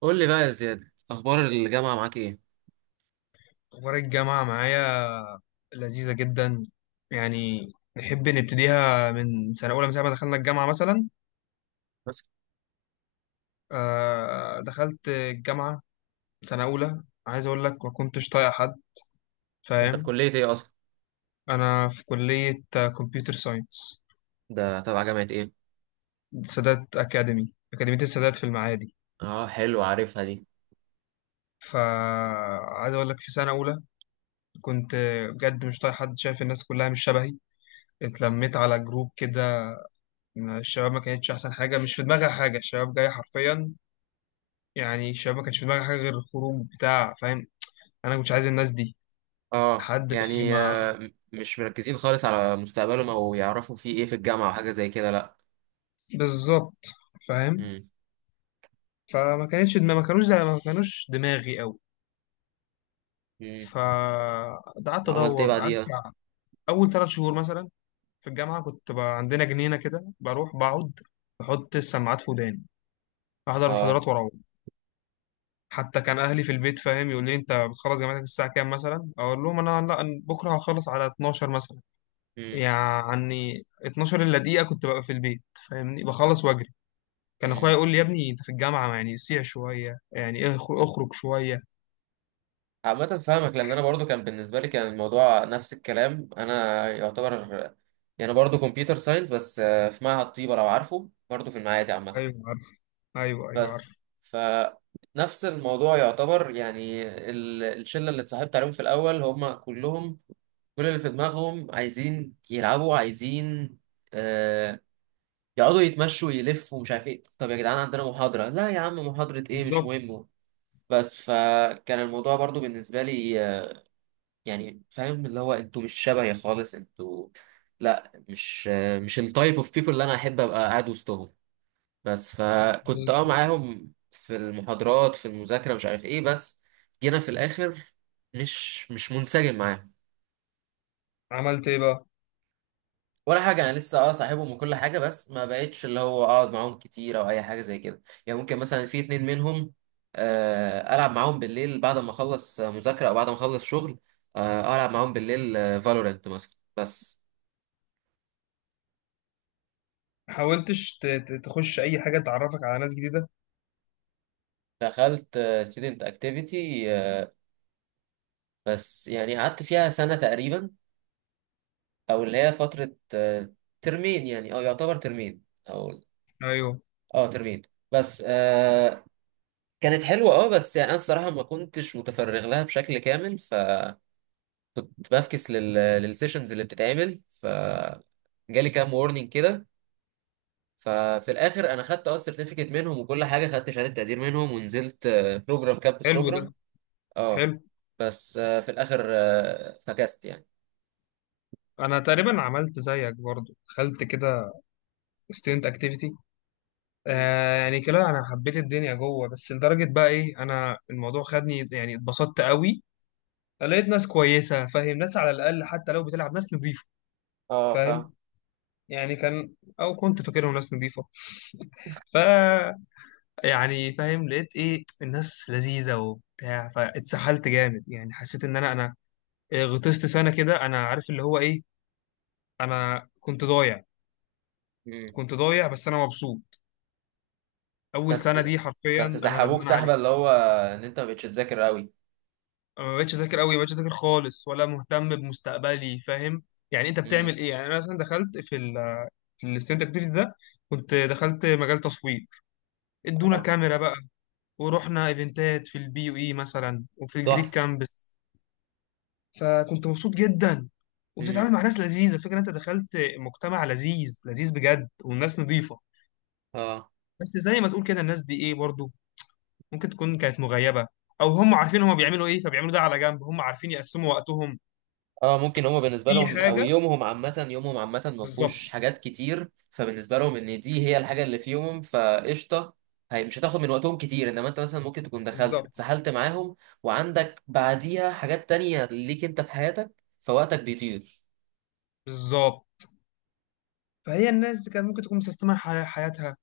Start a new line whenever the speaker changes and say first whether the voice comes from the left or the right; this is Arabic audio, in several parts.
right: قول لي بقى يا زياد، اخبار الجامعه معاك ايه؟
left: أخبار الجامعة معايا لذيذة جدا. يعني نحب نبتديها من سنة أولى من ساعة ما دخلنا الجامعة مثلا.
right: بس.
left: دخلت الجامعة سنة أولى، عايز أقول لك ما كنتش طايق حد،
right: انت في
left: فاهم.
right: كليه ايه اصلا؟
left: أنا في كلية كمبيوتر ساينس،
right: ده تبع جامعه ايه؟
left: سادات أكاديمي، أكاديمية السادات في المعادي.
right: اه، حلو، عارفها دي.
left: فعايز أقول لك في سنة أولى كنت بجد مش طايق حد، شايف الناس كلها مش شبهي. اتلميت على جروب كده، الشباب ما كانتش أحسن حاجة، مش في دماغها حاجة، الشباب جاية حرفيا يعني الشباب ما كانش في دماغي حاجه غير الخروج بتاع، فاهم. انا كنتش عايز الناس دي
right: اه
left: لحد بقى
right: يعني
left: ما،
right: مش مركزين خالص على مستقبلهم او يعرفوا في ايه في الجامعه او حاجه زي كده، لا.
left: بالظبط، فاهم.
right: امم.
left: فما كانتش دماغي، ما كانوش دماغي قوي.
right: امم.
left: فقعدت
right: وعملت ايه
left: ادور، قعدت
right: بعديها؟
left: بتاع. اول ثلاث شهور مثلا في الجامعه كنت بقى عندنا جنينه كده بروح بقعد، بحط السماعات في وداني، احضر
right: اه.
left: محاضرات واروح. حتى كان اهلي في البيت، فاهم، يقول لي انت بتخلص جامعتك الساعه كام مثلا، اقول لهم انا لا، أنا بكره هخلص على 12 مثلا.
right: امم،
left: يعني 12 الا دقيقة كنت ببقى في البيت، فاهمني، بخلص واجري. كان اخويا
right: امم.
left: يقول لي يا ابني انت في الجامعة يعني سيع شوية، يعني اخرج شوية.
right: عامه فاهمك، لان انا برضو كان بالنسبه لي كان الموضوع نفس الكلام انا يعتبر. يعني برضو كمبيوتر ساينس، بس في معهد طيبه، لو عارفه، برضو في المعادي عامه.
left: ايوه عارف، ايوه ايوه
right: بس.
left: عارف،
right: فنفس الموضوع يعتبر يعني. الشلة اللي اتصاحبت عليهم في الأول هم كلهم، كل اللي في دماغهم عايزين يلعبوا، عايزين آه يقعدوا يتمشوا يلفوا، مش عارف ايه. طب يا جدعان، عندنا محاضرة؟ لا يا عم، محاضرة ايه؟ مش
left: بالظبط.
right: مهم. بس فكان الموضوع برضو بالنسبة لي يعني فاهم اللي هو انتوا مش شبهي خالص، انتوا لا، مش مش التايب اوف بيبول اللي انا احب ابقى قاعد وسطهم. بس فكنت
left: بالظبط.
right: معاهم في المحاضرات في المذاكرة، مش عارف ايه، بس جينا في الآخر مش منسجم معاهم.
left: عملت ايه بقى.
right: ولا حاجة، أنا لسه صاحبهم وكل حاجة، بس ما بقتش اللي هو أقعد معاهم كتير أو أي حاجة زي كده، يعني ممكن مثلا في اتنين منهم ألعب معاهم بالليل بعد ما أخلص مذاكرة أو بعد ما أخلص شغل. ألعب معاهم بالليل، فالورنت مثلا، بس.
left: حاولتش تخش اي حاجة تعرفك على ناس جديدة.
right: دخلت ستودنت اكتيفيتي، بس يعني قعدت فيها سنة تقريبا، او اللي هي فتره ترمين يعني، او يعتبر ترمين، او
left: ايوه.
right: اه، ترمين. بس. كانت حلوه، بس يعني انا الصراحه ما كنتش متفرغ لها بشكل كامل، فكنت بفكس للسيشنز اللي بتتعمل جالي كام وورنينج كده. ففي الاخر انا خدت السيرتيفيكت منهم، وكل حاجه خدت شهاده تقدير منهم، ونزلت بروجرام، كامبس
left: حلو ده.
right: بروجرام. اه، program campus program.
left: حلو.
right: بس في الاخر فكست يعني.
left: انا تقريبا عملت زيك برضو، دخلت كده student activity.
right: مم.
left: آه يعني كده انا حبيت الدنيا جوه، بس لدرجة بقى ايه، انا الموضوع خدني، يعني اتبسطت قوي. لقيت ناس كويسة، فاهم، ناس على الأقل حتى لو بتلعب ناس نظيفة،
right: اه، فاهم.
left: فاهم. يعني كان، أو كنت فاكرهم ناس نظيفة. ف، يعني فاهم، لقيت إيه الناس لذيذة وبتاع، فاتسحلت جامد، يعني حسيت إن أنا إيه، غطست سنة كده، أنا عارف اللي هو إيه، أنا كنت ضايع.
right: مم.
left: كنت ضايع بس أنا مبسوط. أول
right: بس.
left: سنة دي حرفيا
right: بس
left: أنا
right: سحبوك
left: ندمان
right: سحبه
left: عليها.
right: اللي هو ان انت ما بقتش تذاكر قوي؟
left: ما بقتش أذاكر أوي، ما بقتش أذاكر خالص ولا مهتم بمستقبلي، فاهم. يعني أنت بتعمل
right: امم.
left: إيه، يعني أنا مثلا دخلت في ال، في الستودنت أكتيفيتي ده. كنت دخلت مجال تصوير، ادونا
right: اه.
left: كاميرا بقى، ورحنا ايفنتات في البي يو اي مثلا وفي الجريك
right: تحفه.
left: كامبس. فكنت مبسوط جدا،
right: امم.
left: وبتتعامل مع ناس لذيذه، فكرة انت دخلت مجتمع لذيذ لذيذ بجد والناس نظيفه.
right: اه.
left: بس زي ما تقول كده الناس دي ايه برضو ممكن تكون كانت مغيبه، او هم عارفين هم بيعملوا ايه فبيعملوا ده على جنب، هم عارفين يقسموا وقتهم.
right: اه ممكن، هما بالنسبه
left: في
right: لهم، او
left: حاجه،
right: يومهم عامه يومهم عامه ما فيهوش
left: بالظبط.
right: حاجات كتير، فبالنسبه لهم ان دي هي الحاجه اللي في يومهم، فقشطه. هي مش هتاخد من وقتهم كتير، انما انت مثلا ممكن تكون دخلت
left: بالظبط.
right: اتسحلت معاهم، وعندك بعديها حاجات تانية ليك انت في حياتك، فوقتك بيطير.
left: بالظبط. فهي الناس دي كانت ممكن تكون مسيستمه حياتها،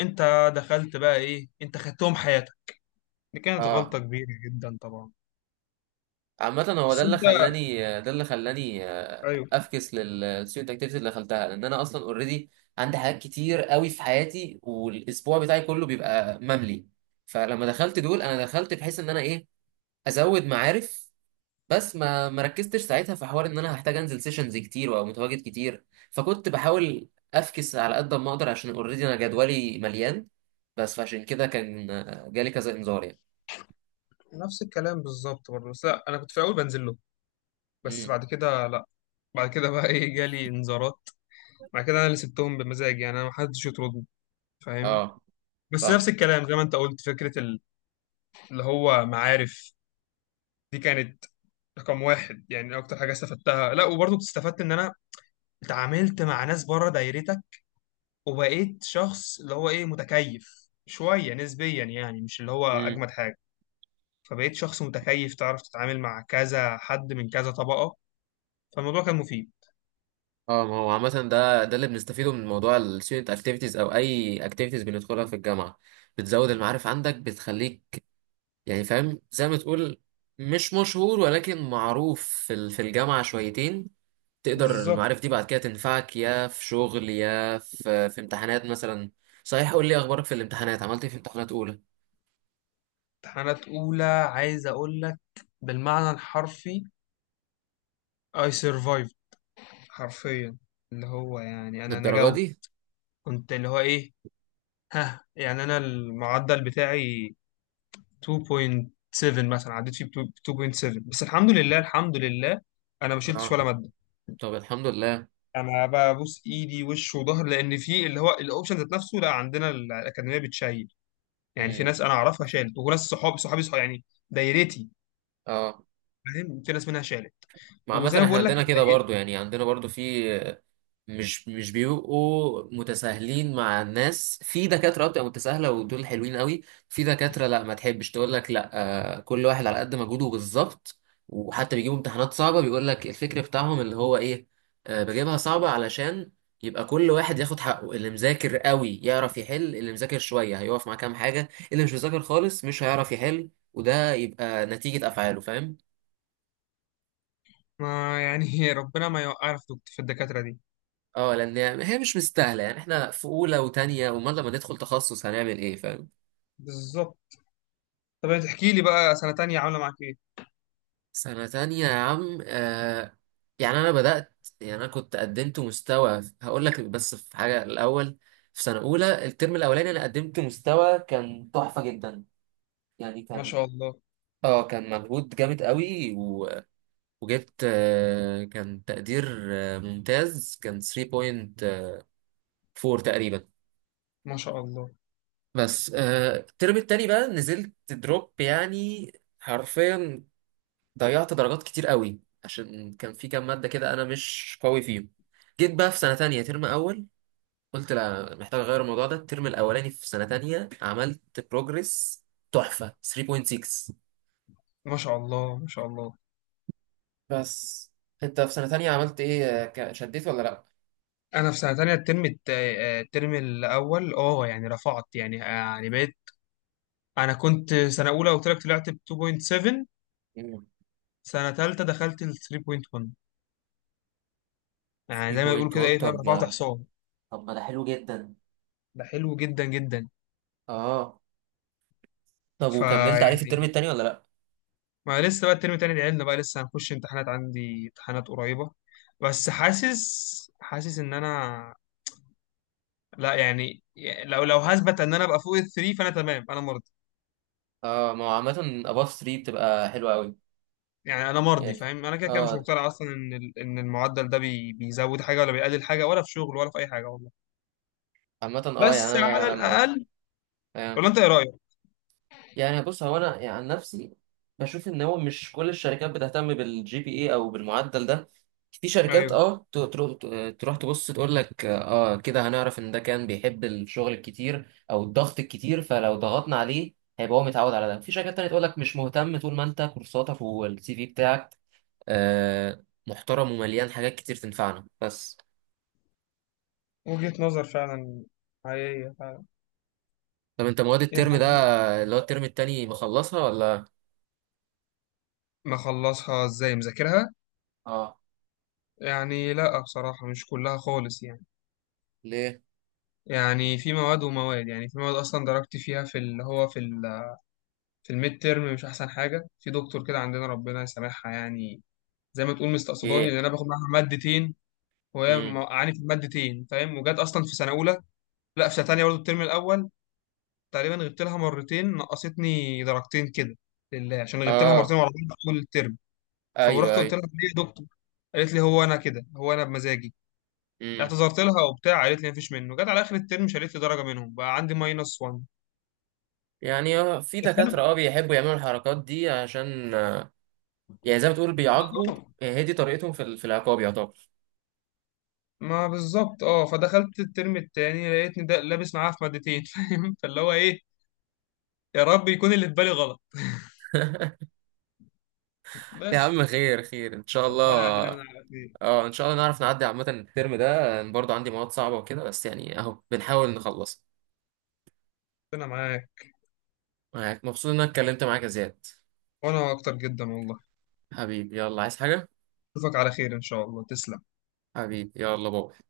left: انت دخلت بقى ايه، انت خدتهم حياتك. دي كانت غلطه
right: اه،
left: كبيره جدا طبعا.
right: عامة هو
left: بس انت،
right: ده اللي خلاني
left: ايوه.
right: افكس للستودنت اكتيفيتي اللي دخلتها، لان انا اصلا اوريدي عندي حاجات كتير قوي في حياتي، والاسبوع بتاعي كله بيبقى مملي. فلما دخلت دول، انا دخلت بحيث ان انا ايه، ازود معارف. بس ما ركزتش ساعتها في حوار ان انا هحتاج انزل سيشنز كتير وابقى متواجد كتير. فكنت بحاول افكس على قد ما اقدر، عشان اوريدي انا جدولي مليان. بس فعشان كده كان جالي كذا انذار يعني.
left: نفس الكلام بالظبط برضه، بس لا انا كنت في الاول بنزل له، بس
right: امم.
left: بعد كده لا. بعد كده بقى ايه جالي انذارات. بعد كده انا اللي سبتهم بمزاج، يعني انا ما حدش يطردني، فاهم.
right: اه،
left: بس نفس الكلام زي ما انت قلت، فكره اللي هو معارف. دي كانت رقم واحد يعني اكتر حاجه استفدتها. لا وبرضه كنت استفدت ان انا اتعاملت مع ناس بره دايرتك، وبقيت شخص اللي هو ايه متكيف شويه نسبيا، يعني مش اللي هو
right: فاهم.
left: اجمد حاجه. فبقيت شخص متكيف تعرف تتعامل مع كذا حد من كذا طبقه. فالموضوع كان مفيد.
right: اه، ما هو عامة ده اللي بنستفيده من موضوع ال student activities أو أي activities بندخلها في الجامعة، بتزود المعارف عندك، بتخليك يعني فاهم، زي ما تقول مش مشهور، ولكن معروف في الجامعة شويتين. تقدر
left: بالظبط.
right: المعارف دي بعد كده تنفعك، يا في شغل يا في امتحانات مثلا. صحيح، قول لي أخبارك في الامتحانات، عملت إيه في امتحانات أولى؟
left: امتحانات أولى عايز أقول لك بالمعنى الحرفي I survived، حرفيا، اللي هو يعني أنا
right: للدرجة
left: نجوت.
right: دي؟
left: كنت اللي هو إيه، ها، يعني أنا المعدل بتاعي 2.7 مثلا، عديت فيه ب 2.7 بس الحمد لله. الحمد لله أنا ما شلتش
right: اه.
left: ولا مادة.
right: طب، الحمد لله.
left: أنا ببوس إيدي وش وظهر، لأن في اللي هو الأوبشن ذات نفسه، لا عندنا الأكاديمية بتشيل. يعني في
right: مم.
left: ناس أنا أعرفها شالت، وناس صحابي صحابي صحابي يعني دايرتي،
right: اه.
left: فاهم، في ناس منها شالت.
right: ما عامة
left: وزي ما
right: احنا
left: بقول لك،
right: عندنا كده برضو، يعني عندنا برضو في مش بيبقوا متساهلين مع الناس، في دكاترة بتبقى متساهلة، ودول حلوين قوي. في دكاترة لا، ما تحبش تقول لك لا، كل واحد على قد مجهوده بالظبط. وحتى بيجيبوا امتحانات صعبة، بيقول لك الفكر بتاعهم اللي هو ايه، بجيبها صعبة علشان يبقى كل واحد ياخد حقه. اللي مذاكر قوي يعرف يحل، اللي مذاكر شوية هيقف مع كام حاجة، اللي مش مذاكر خالص مش هيعرف يحل، وده يبقى نتيجة أفعاله، فاهم؟
left: ما يعني هي ربنا ما يوقعنا في في الدكاترة دي.
right: اه، لان هي مش مستاهله، يعني احنا في اولى وتانية، امال لما ندخل تخصص هنعمل ايه، فاهم؟
left: بالظبط. طب تحكي لي بقى سنة تانية عاملة معاك ايه؟
right: سنة تانية يا عم. يعني أنا بدأت، يعني أنا كنت قدمت مستوى، هقول لك بس في حاجة الأول. في سنة أولى الترم الأولاني أنا قدمت مستوى كان تحفة جدا، يعني
left: ما
right: كان،
left: شاء الله،
right: اه، كان مجهود جامد قوي وجبت كان تقدير ممتاز، كان 3.4 تقريبا.
left: ما شاء الله.
right: بس الترم التاني بقى نزلت دروب يعني، حرفيا ضيعت درجات كتير قوي، عشان كان في كام مادة كده أنا مش قوي فيهم. جيت بقى في سنة تانية ترم أول، قلت لا، محتاج أغير الموضوع ده. الترم الأولاني في سنة تانية عملت بروجرس تحفة، 3.6.
left: ما شاء الله، ما شاء الله.
right: بس. أنت في سنة تانية عملت إيه شديت ولا لأ؟
left: انا في سنة تانية الترم الت- آه، الترم الاول اه، يعني رفعت، يعني يعني بقيت. انا كنت سنة اولى قلت لك طلعت ب 2.7،
right: مم،
left: سنة تالتة دخلت ل 3.1. يعني زي ما بيقولوا كده
right: 3.1.
left: ايه، فاهم، رفعت حصان.
right: طب ما ده حلو جدا.
left: ده حلو جدا جدا.
right: آه. طب، وكملت عليه في الترم
left: فيعني،
right: التاني ولا لأ؟
left: ما لسه بقى الترم التاني، لعلنا بقى لسه هنخش امتحانات، عندي امتحانات قريبة. بس حاسس، حاسس ان انا، لا يعني لو هثبت ان انا ابقى فوق الثري فانا تمام، انا مرضي.
right: آه، ما هو عامة above 3 بتبقى حلوة أوي.
left: يعني انا مرضي،
right: يعني.
left: فاهم، انا كده كده مش
right: آه.
left: مقتنع اصلا ان ان المعدل ده بي بيزود حاجة ولا بيقلل حاجة، ولا في شغل ولا في اي حاجة والله.
right: عامة يعني
left: بس على
right: أنا لما،
left: الاقل،
right: يعني،
left: ولا انت ايه رأيك؟
right: يعني بص هو انا يعني عن نفسي، بشوف ان هو مش كل الشركات بتهتم بالجي بي اي او بالمعدل ده. في شركات
left: ايوه،
right: تروح تبص تقول لك كده هنعرف ان ده كان بيحب الشغل الكتير او الضغط الكتير، فلو ضغطنا عليه هيبقى هو متعود على ده. في شركات تانية تقول لك مش مهتم، طول ما انت كورساتك والسي في بتاعك آه، محترم ومليان حاجات كتير تنفعنا، بس.
left: وجهة نظر فعلا، حقيقية فعلا.
right: طب انت، مواد الترم ده
left: يعني
right: اللي هو الترم التاني، مخلصها ولا؟
left: مخلصها ازاي مذاكرها؟
right: اه.
left: يعني لا بصراحة مش كلها خالص، يعني.
right: ليه؟
left: يعني في مواد ومواد، يعني في مواد اصلا درجتي فيها في اللي هو في ال، في الميد تيرم مش احسن حاجه، في دكتور كده عندنا ربنا يسامحها يعني، زي ما تقول مستقصداني، لان
right: ايه.
left: انا باخد معاها مادتين وهي
right: امم.
left: موقعاني في المادتين، فاهم. وجت اصلا في سنه اولى، لا في سنه تانيه برضه الترم الاول. تقريبا غبت لها مرتين نقصتني درجتين كده، لله، عشان غبت لها مرتين
right: اه،
left: ورا بعض طول الترم. فروحت
right: ايوه،
left: قلت
right: ايوه.
left: لها ليه يا دكتور، قالت لي هو انا كده، هو انا بمزاجي.
right: امم.
left: اعتذرت لها وبتاع، قالت لي مفيش منه. جت على اخر الترم شالت لي درجه، منهم بقى عندي ماينس 1.
right: يعني هو في دكاترة بيحبوا يعملوا الحركات دي، عشان يعني زي ما تقول، بيعاقبوا.
left: اه،
right: هي دي طريقتهم في العقاب يعتبر.
left: ما بالظبط اه. فدخلت الترم التاني لقيتني ده لابس معاها في مادتين فاهم، فاللي هو ايه، يا رب يكون اللي في بالي غلط،
right: يا عم،
left: بس.
right: خير خير ان شاء
left: ربنا عدنا من
right: الله.
left: على خير.
right: اه، ان شاء الله نعرف نعدي. عامة الترم ده أنا برضه عندي مواد صعبة وكده، بس يعني اهو بنحاول نخلص.
left: ربنا معاك.
right: مبسوط ان انا اتكلمت معاك يا زياد.
left: وانا اكتر جدا والله.
right: حبيبي، يلا عايز حاجة؟
left: اشوفك على خير ان شاء الله، تسلم.
right: حبيبي، يلا بابا.